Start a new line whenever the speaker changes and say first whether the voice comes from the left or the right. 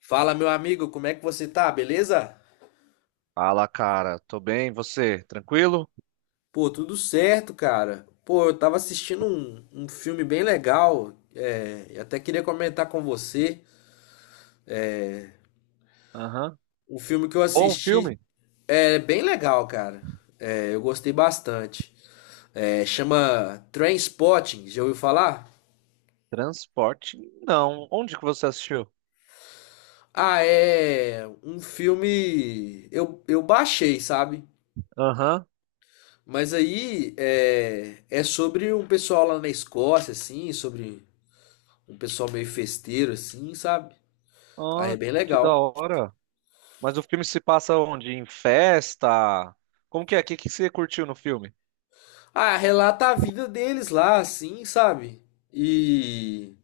left: Fala, meu amigo, como é que você tá? Beleza?
right: Fala, cara. Tô bem, você? Tranquilo?
left: Pô, tudo certo, cara. Pô, eu tava assistindo um filme bem legal. É, eu até queria comentar com você.
right: Aham.
left: Um filme que eu
right: Bom
left: assisti
right: filme?
left: é bem legal, cara. É, eu gostei bastante. É, chama Trainspotting, já ouviu falar?
right: Transporte? Não. Onde que você assistiu?
left: Ah, é um filme. Eu baixei, sabe?
right: Aham.
left: Mas aí é sobre um pessoal lá na Escócia, assim, sobre um pessoal meio festeiro, assim, sabe? Aí é
right: Ah,
left: bem
right: que da
left: legal.
right: hora. Mas o filme se passa onde? Em festa? Como que é? O que que você curtiu no filme?
left: Ah, relata a vida deles lá, assim, sabe? E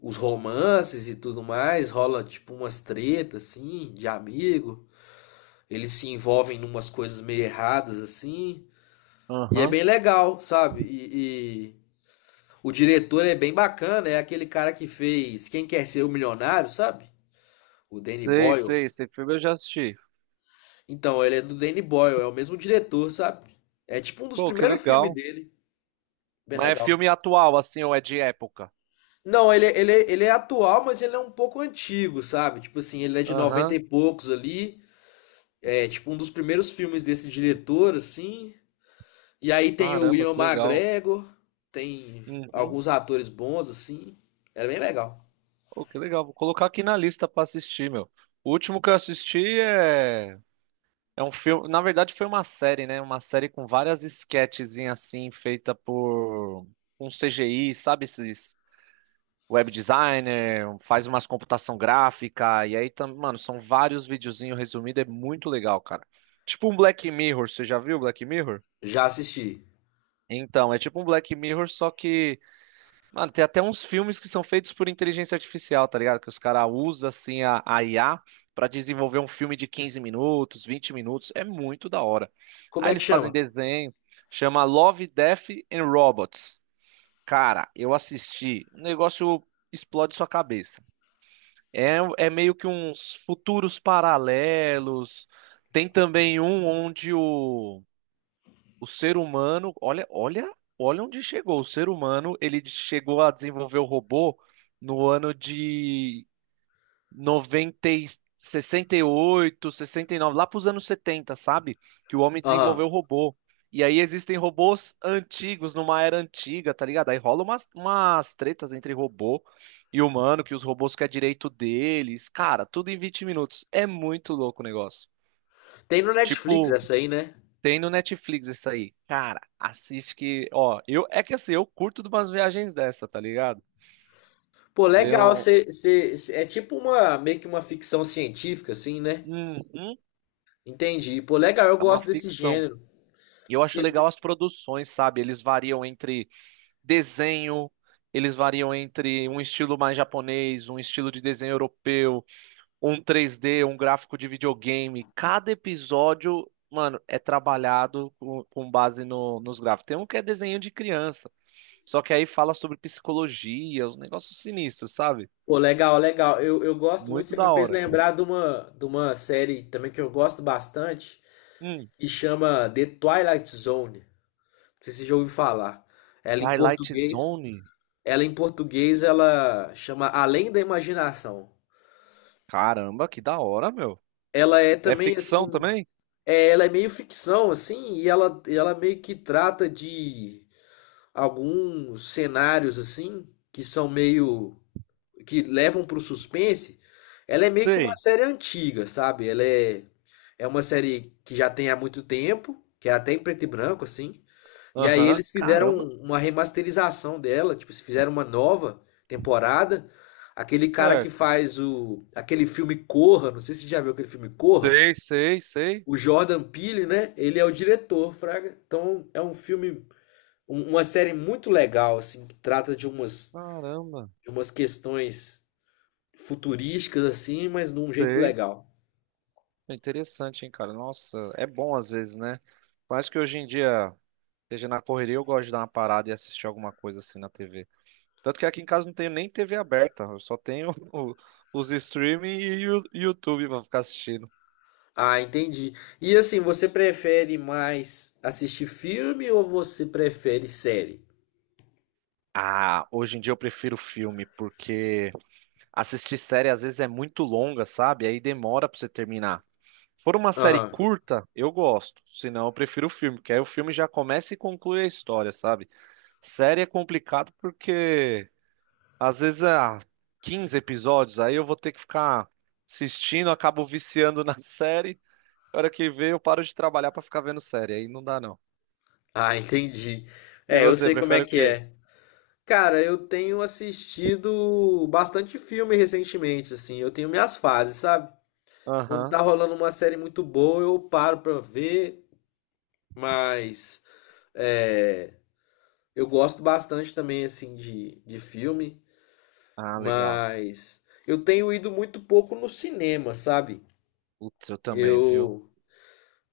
left: os romances e tudo mais, rola tipo umas tretas, assim, de amigo. Eles se envolvem em umas coisas meio erradas, assim. E é
right: Aham.
left: bem legal, sabe? E o diretor é bem bacana, é aquele cara que fez Quem Quer Ser o Milionário, sabe? O Danny
right: Sei,
left: Boyle.
right: sei. Esse filme eu já assisti.
left: Então, ele é do Danny Boyle, é o mesmo diretor, sabe? É tipo um dos
right: Pô, que
left: primeiros filmes
right: legal.
left: dele. Bem
right: Mas é
left: legal.
right: filme atual, assim, ou é de época?
left: Não, ele é atual, mas ele é um pouco antigo, sabe? Tipo assim, ele é de 90
right: Aham.
left: e poucos ali. É tipo um dos primeiros filmes desse diretor, assim. E aí tem o
right: Caramba,
left: Ian
right: que legal.
left: McGregor, tem
right: Uhum.
left: alguns atores bons, assim. Era bem legal.
right: Pô, que legal. Vou colocar aqui na lista pra assistir, meu. O último que eu assisti é é um filme, na verdade foi uma série, né? Uma série com várias sketchzinhas assim, feita por um CGI, sabe? Esses web designer, faz umas computação gráfica, e aí, mano, são vários videozinhos resumidos, é muito legal, cara. Tipo um Black Mirror, você já viu Black Mirror?
left: Já assisti.
right: Então, é tipo um Black Mirror, só que mano, tem até uns filmes que são feitos por inteligência artificial, tá ligado? Que os caras usam, assim, a IA pra desenvolver um filme de 15 minutos, 20 minutos. É muito da hora.
left: Como
right: Aí
left: é que
right: eles fazem
left: chama?
right: desenho, chama Love, Death and Robots. Cara, eu assisti, o negócio explode sua cabeça. É, é meio que uns futuros paralelos. Tem também um onde o ser humano, olha, olha, olha onde chegou. O ser humano, ele chegou a desenvolver o robô no ano de 90 e sessenta, 68, 69, lá para os anos 70, sabe? Que o homem desenvolveu o
left: Aham.
right: robô. E aí existem robôs antigos, numa era antiga, tá ligado? Aí rola umas tretas entre robô e humano, que os robôs querem direito deles. Cara, tudo em 20 minutos. É muito louco o negócio.
left: Tem no Netflix
right: Tipo,
left: essa aí, né?
right: tem no Netflix isso aí. Cara, assiste que, ó, eu é que assim, eu curto de umas viagens dessa, tá ligado?
left: Pô,
right: Ver
left: legal.
right: um,
left: É tipo uma, meio que uma ficção científica, assim, né?
right: uhum,
left: Entendi. Pô, legal, eu
right: é uma
left: gosto desse
right: ficção.
left: gênero.
right: E eu acho legal as produções, sabe? Eles variam entre desenho, eles variam entre um estilo mais japonês, um estilo de desenho europeu, um 3D, um gráfico de videogame. Cada episódio, mano, é trabalhado com base nos gráficos. Tem um que é desenho de criança. Só que aí fala sobre psicologia, os negócios sinistros, sabe?
left: Pô, legal, legal. Eu gosto muito,
right: Muito
left: você me
right: da
left: fez
right: hora.
left: lembrar de uma série também que eu gosto bastante,
right: Hum,
left: que chama The Twilight Zone. Não sei se você já ouviu falar. Ela em
right: Twilight
left: português,
right: Zone.
left: ela em português, ela chama Além da Imaginação.
right: Caramba, que da hora, meu.
left: Ela é
right: É
left: também
right: ficção
left: assim,
right: também?
left: é, ela é meio ficção assim, e ela meio que trata de alguns cenários assim que são meio que levam pro suspense, ela é meio que uma
right: Sei.
left: série antiga, sabe? É uma série que já tem há muito tempo, que é até em preto e branco, assim. E aí
right: Aham.
left: eles fizeram
right: Caramba.
left: uma remasterização dela, tipo, se fizeram uma nova temporada. Aquele cara que
right: Certo.
left: faz o, aquele filme Corra, não sei se você já viu aquele filme Corra,
right: Sei, sei, sei.
left: o Jordan Peele, né? Ele é o diretor, Fraga. Então é um filme, uma série muito legal, assim, que trata
right: Caramba.
left: de umas questões futurísticas assim, mas de um jeito
right: Sei.
left: legal.
right: É interessante, hein, cara? Nossa, é bom às vezes, né? Eu acho que hoje em dia, seja na correria, eu gosto de dar uma parada e assistir alguma coisa assim na TV. Tanto que aqui em casa não tenho nem TV aberta, eu só tenho os streaming e o YouTube pra ficar assistindo.
left: Ah, entendi. E assim, você prefere mais assistir filme ou você prefere série?
right: Ah, hoje em dia eu prefiro filme, porque assistir série às vezes é muito longa, sabe? Aí demora pra você terminar. Se for uma série
left: Aham.
right: curta, eu gosto. Se não, eu prefiro o filme, porque aí o filme já começa e conclui a história, sabe? Série é complicado porque às vezes há 15 episódios, aí eu vou ter que ficar assistindo, acabo viciando na série. Na hora que vê, eu paro de trabalhar pra ficar vendo série. Aí não dá, não.
left: Ah, entendi.
right: E
left: É, eu
right: você,
left: sei como é
right: prefere o
left: que
right: quê?
left: é. Cara, eu tenho assistido bastante filme recentemente, assim. Eu tenho minhas fases, sabe? Quando
right: Aham.
left: tá rolando uma série muito boa, eu paro pra ver, mas é, eu gosto bastante também, assim, de filme.
right: Ah, legal.
left: Mas eu tenho ido muito pouco no cinema, sabe?
right: Putz, eu também, viu?
left: Eu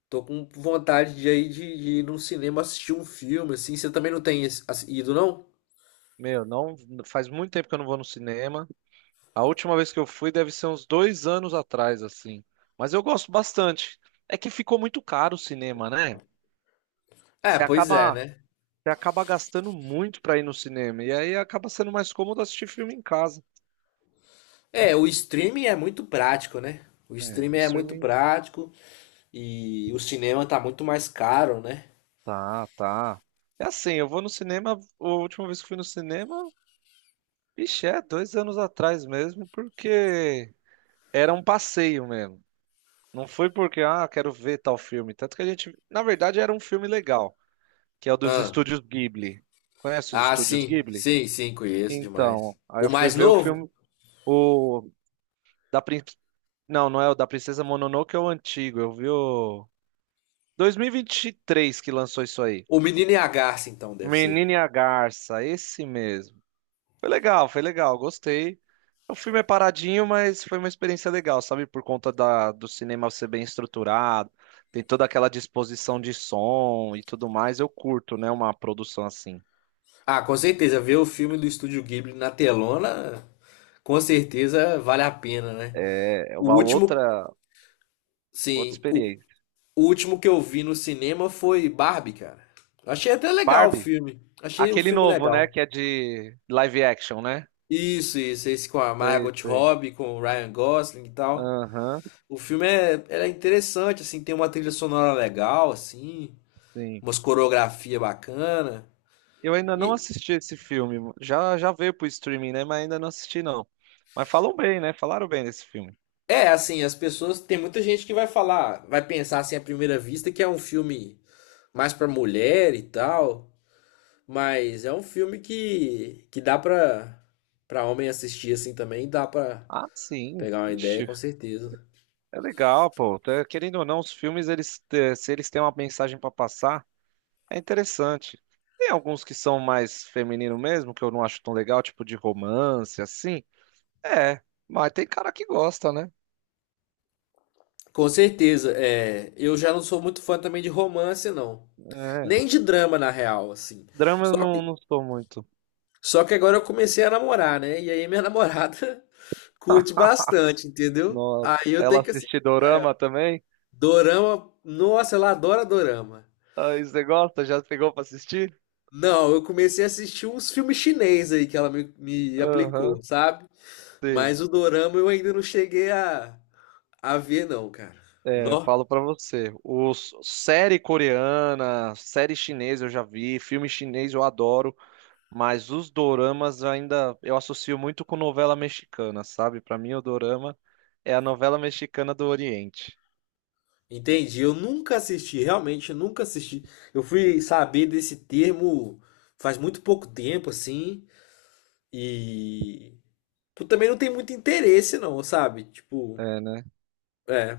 left: tô com vontade de, aí de ir num cinema assistir um filme, assim. Você também não tem esse- ido, não?
right: Meu, não faz muito tempo que eu não vou no cinema. A última vez que eu fui deve ser uns 2 anos atrás, assim. Mas eu gosto bastante. É que ficou muito caro o cinema, né?
left: É,
right: Você
left: pois é,
right: acaba,
left: né?
right: você acaba gastando muito pra ir no cinema. E aí acaba sendo mais cômodo assistir filme em casa.
left: É, o streaming é muito prático, né? O
right: É, o
left: streaming é muito
right: streaming.
left: prático e o cinema tá muito mais caro, né?
right: Tá, tá. É assim, eu vou no cinema. A última vez que fui no cinema, vixe, é 2 anos atrás mesmo, porque era um passeio mesmo. Não foi porque, ah, quero ver tal filme. Tanto que a gente, na verdade, era um filme legal, que é o dos
left: Ah,
right: estúdios Ghibli. Conhece os estúdios
left: sim,
right: Ghibli?
left: sim, sim, conheço demais.
right: Então, aí
left: O
right: eu fui
left: mais
right: ver o
left: novo?
right: filme, o da Prin... Não, não é o da Princesa Mononoke, é o antigo. Eu vi o dois mil e vinte e três que lançou isso aí.
left: O Menino e a Garça, então, deve ser.
right: Menina e a Garça, esse mesmo. Foi legal, gostei. O filme é paradinho, mas foi uma experiência legal, sabe? Por conta da, do cinema ser bem estruturado, tem toda aquela disposição de som e tudo mais. Eu curto, né? Uma produção assim.
left: Ah, com certeza, ver o filme do Estúdio Ghibli na telona com certeza vale a pena, né?
right: É
left: O
right: uma
left: último,
right: outra, outra
left: sim, o,
right: experiência.
left: o último que eu vi no cinema foi Barbie, cara. Achei até legal o
right: Barbie,
left: filme. Achei o
right: aquele
left: filme
right: novo, né?
left: legal.
right: Que é de live action, né?
left: Isso, esse com a
right: Sei,
left: Margot
right: sei.
left: Robbie, com o Ryan Gosling e tal.
right: Aham,
left: O filme é, ele é interessante, assim, tem uma trilha sonora legal, assim,
right: sim.
left: umas coreografia bacana.
right: Eu ainda não
left: E
right: assisti esse filme. Já, já veio pro streaming, né? Mas ainda não assisti, não. Mas falam bem, né? Falaram bem desse filme.
left: é assim, as pessoas, tem muita gente que vai falar, vai pensar assim à primeira vista que é um filme mais pra mulher e tal. Mas é um filme que dá pra, pra homem assistir assim também, dá pra
right: Ah, sim.
left: pegar uma ideia,
right: Ixi,
left: com certeza.
right: é legal, pô. Tá- querendo ou não, os filmes, eles, se eles têm uma mensagem pra passar, é interessante. Tem alguns que são mais feminino mesmo, que eu não acho tão legal, tipo de romance, assim. É, mas tem cara que gosta, né?
left: Com certeza, é, eu já não sou muito fã também de romance, não.
right: É.
left: Nem de drama, na real, assim.
right: Drama eu
left: Só
right: não,
left: que,
right: não sou muito.
left: só que agora eu comecei a namorar, né? E aí minha namorada curte bastante, entendeu?
right: Nossa.
left: Aí eu
right: Ela
left: tenho que assistir
right: assiste
left: com ela.
right: dorama também?
left: Dorama, nossa, ela adora dorama.
right: Aí você gosta? Já pegou pra assistir?
left: Não, eu comecei a assistir uns filmes chinês aí que ela me aplicou,
right: Aham.
left: sabe?
right: Sim.
left: Mas o dorama eu ainda não cheguei a ver, não, cara.
right: É, eu
left: Nó,
right: falo pra você. Os, série coreana, série chinesa eu já vi, filme chinês eu adoro. Mas os doramas ainda eu associo muito com novela mexicana, sabe? Pra mim, o dorama é a novela mexicana do Oriente.
left: entendi. Eu nunca assisti, realmente, eu nunca assisti. Eu fui saber desse termo faz muito pouco tempo, assim, e tu também não tem muito interesse, não, sabe? Tipo,
right: É, né?
left: é.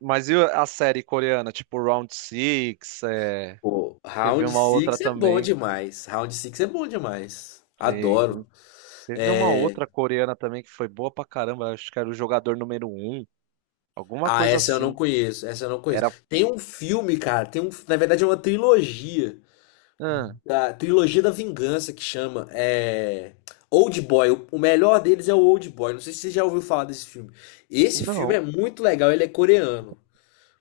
right: Mas e a série coreana, tipo Round Six, é,
left: Pô,
right: teve
left: Round
right: uma outra
left: Six é bom
right: também,
left: demais. Round Six é bom demais.
right: sim.
left: Adoro.
right: Teve uma outra coreana também que foi boa pra caramba, acho que era o jogador número um. Alguma
left: Ah,
right: coisa
left: essa eu não
right: assim.
left: conheço. Essa eu não conheço.
right: Era.
left: Tem um filme, cara. Tem um, na verdade, é uma trilogia.
right: Ah,
left: Da trilogia da vingança que chama é Old Boy. O melhor deles é o Old Boy. Não sei se você já ouviu falar desse filme. Esse filme
right: não.
left: é muito legal, ele é coreano.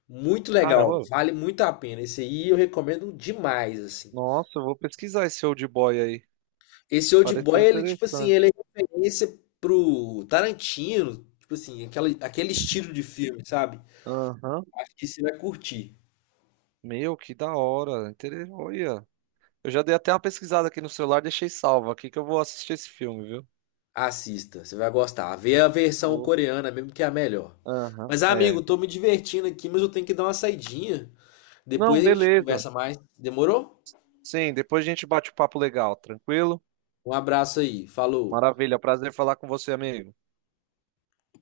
left: Muito legal,
right: Caramba.
left: vale muito a pena. Esse aí eu recomendo demais, assim.
right: Nossa, eu vou pesquisar esse old boy aí.
left: Esse Old Boy,
right: Pareceu
left: ele, tipo assim, ele é
right: interessante.
left: referência pro Tarantino, tipo assim, aquela, aquele estilo de filme, sabe?
right: Aham.
left: Acho que você vai curtir.
right: Meu, que da hora. Inter... Olha. Eu já dei até uma pesquisada aqui no celular, deixei salvo aqui que eu vou assistir esse filme, viu?
left: Assista, você vai gostar. Vê a versão
right: O-
left: coreana mesmo que é a melhor.
right: Aham,
left: Mas, amigo,
right: é.
left: tô me divertindo aqui, mas eu tenho que dar uma saidinha.
right: Não,
left: Depois a gente
right: beleza.
left: conversa mais. Demorou?
right: Sim, depois a gente bate o papo legal, tranquilo?
left: Um abraço aí. Falou.
right: Maravilha, prazer falar com você, amigo.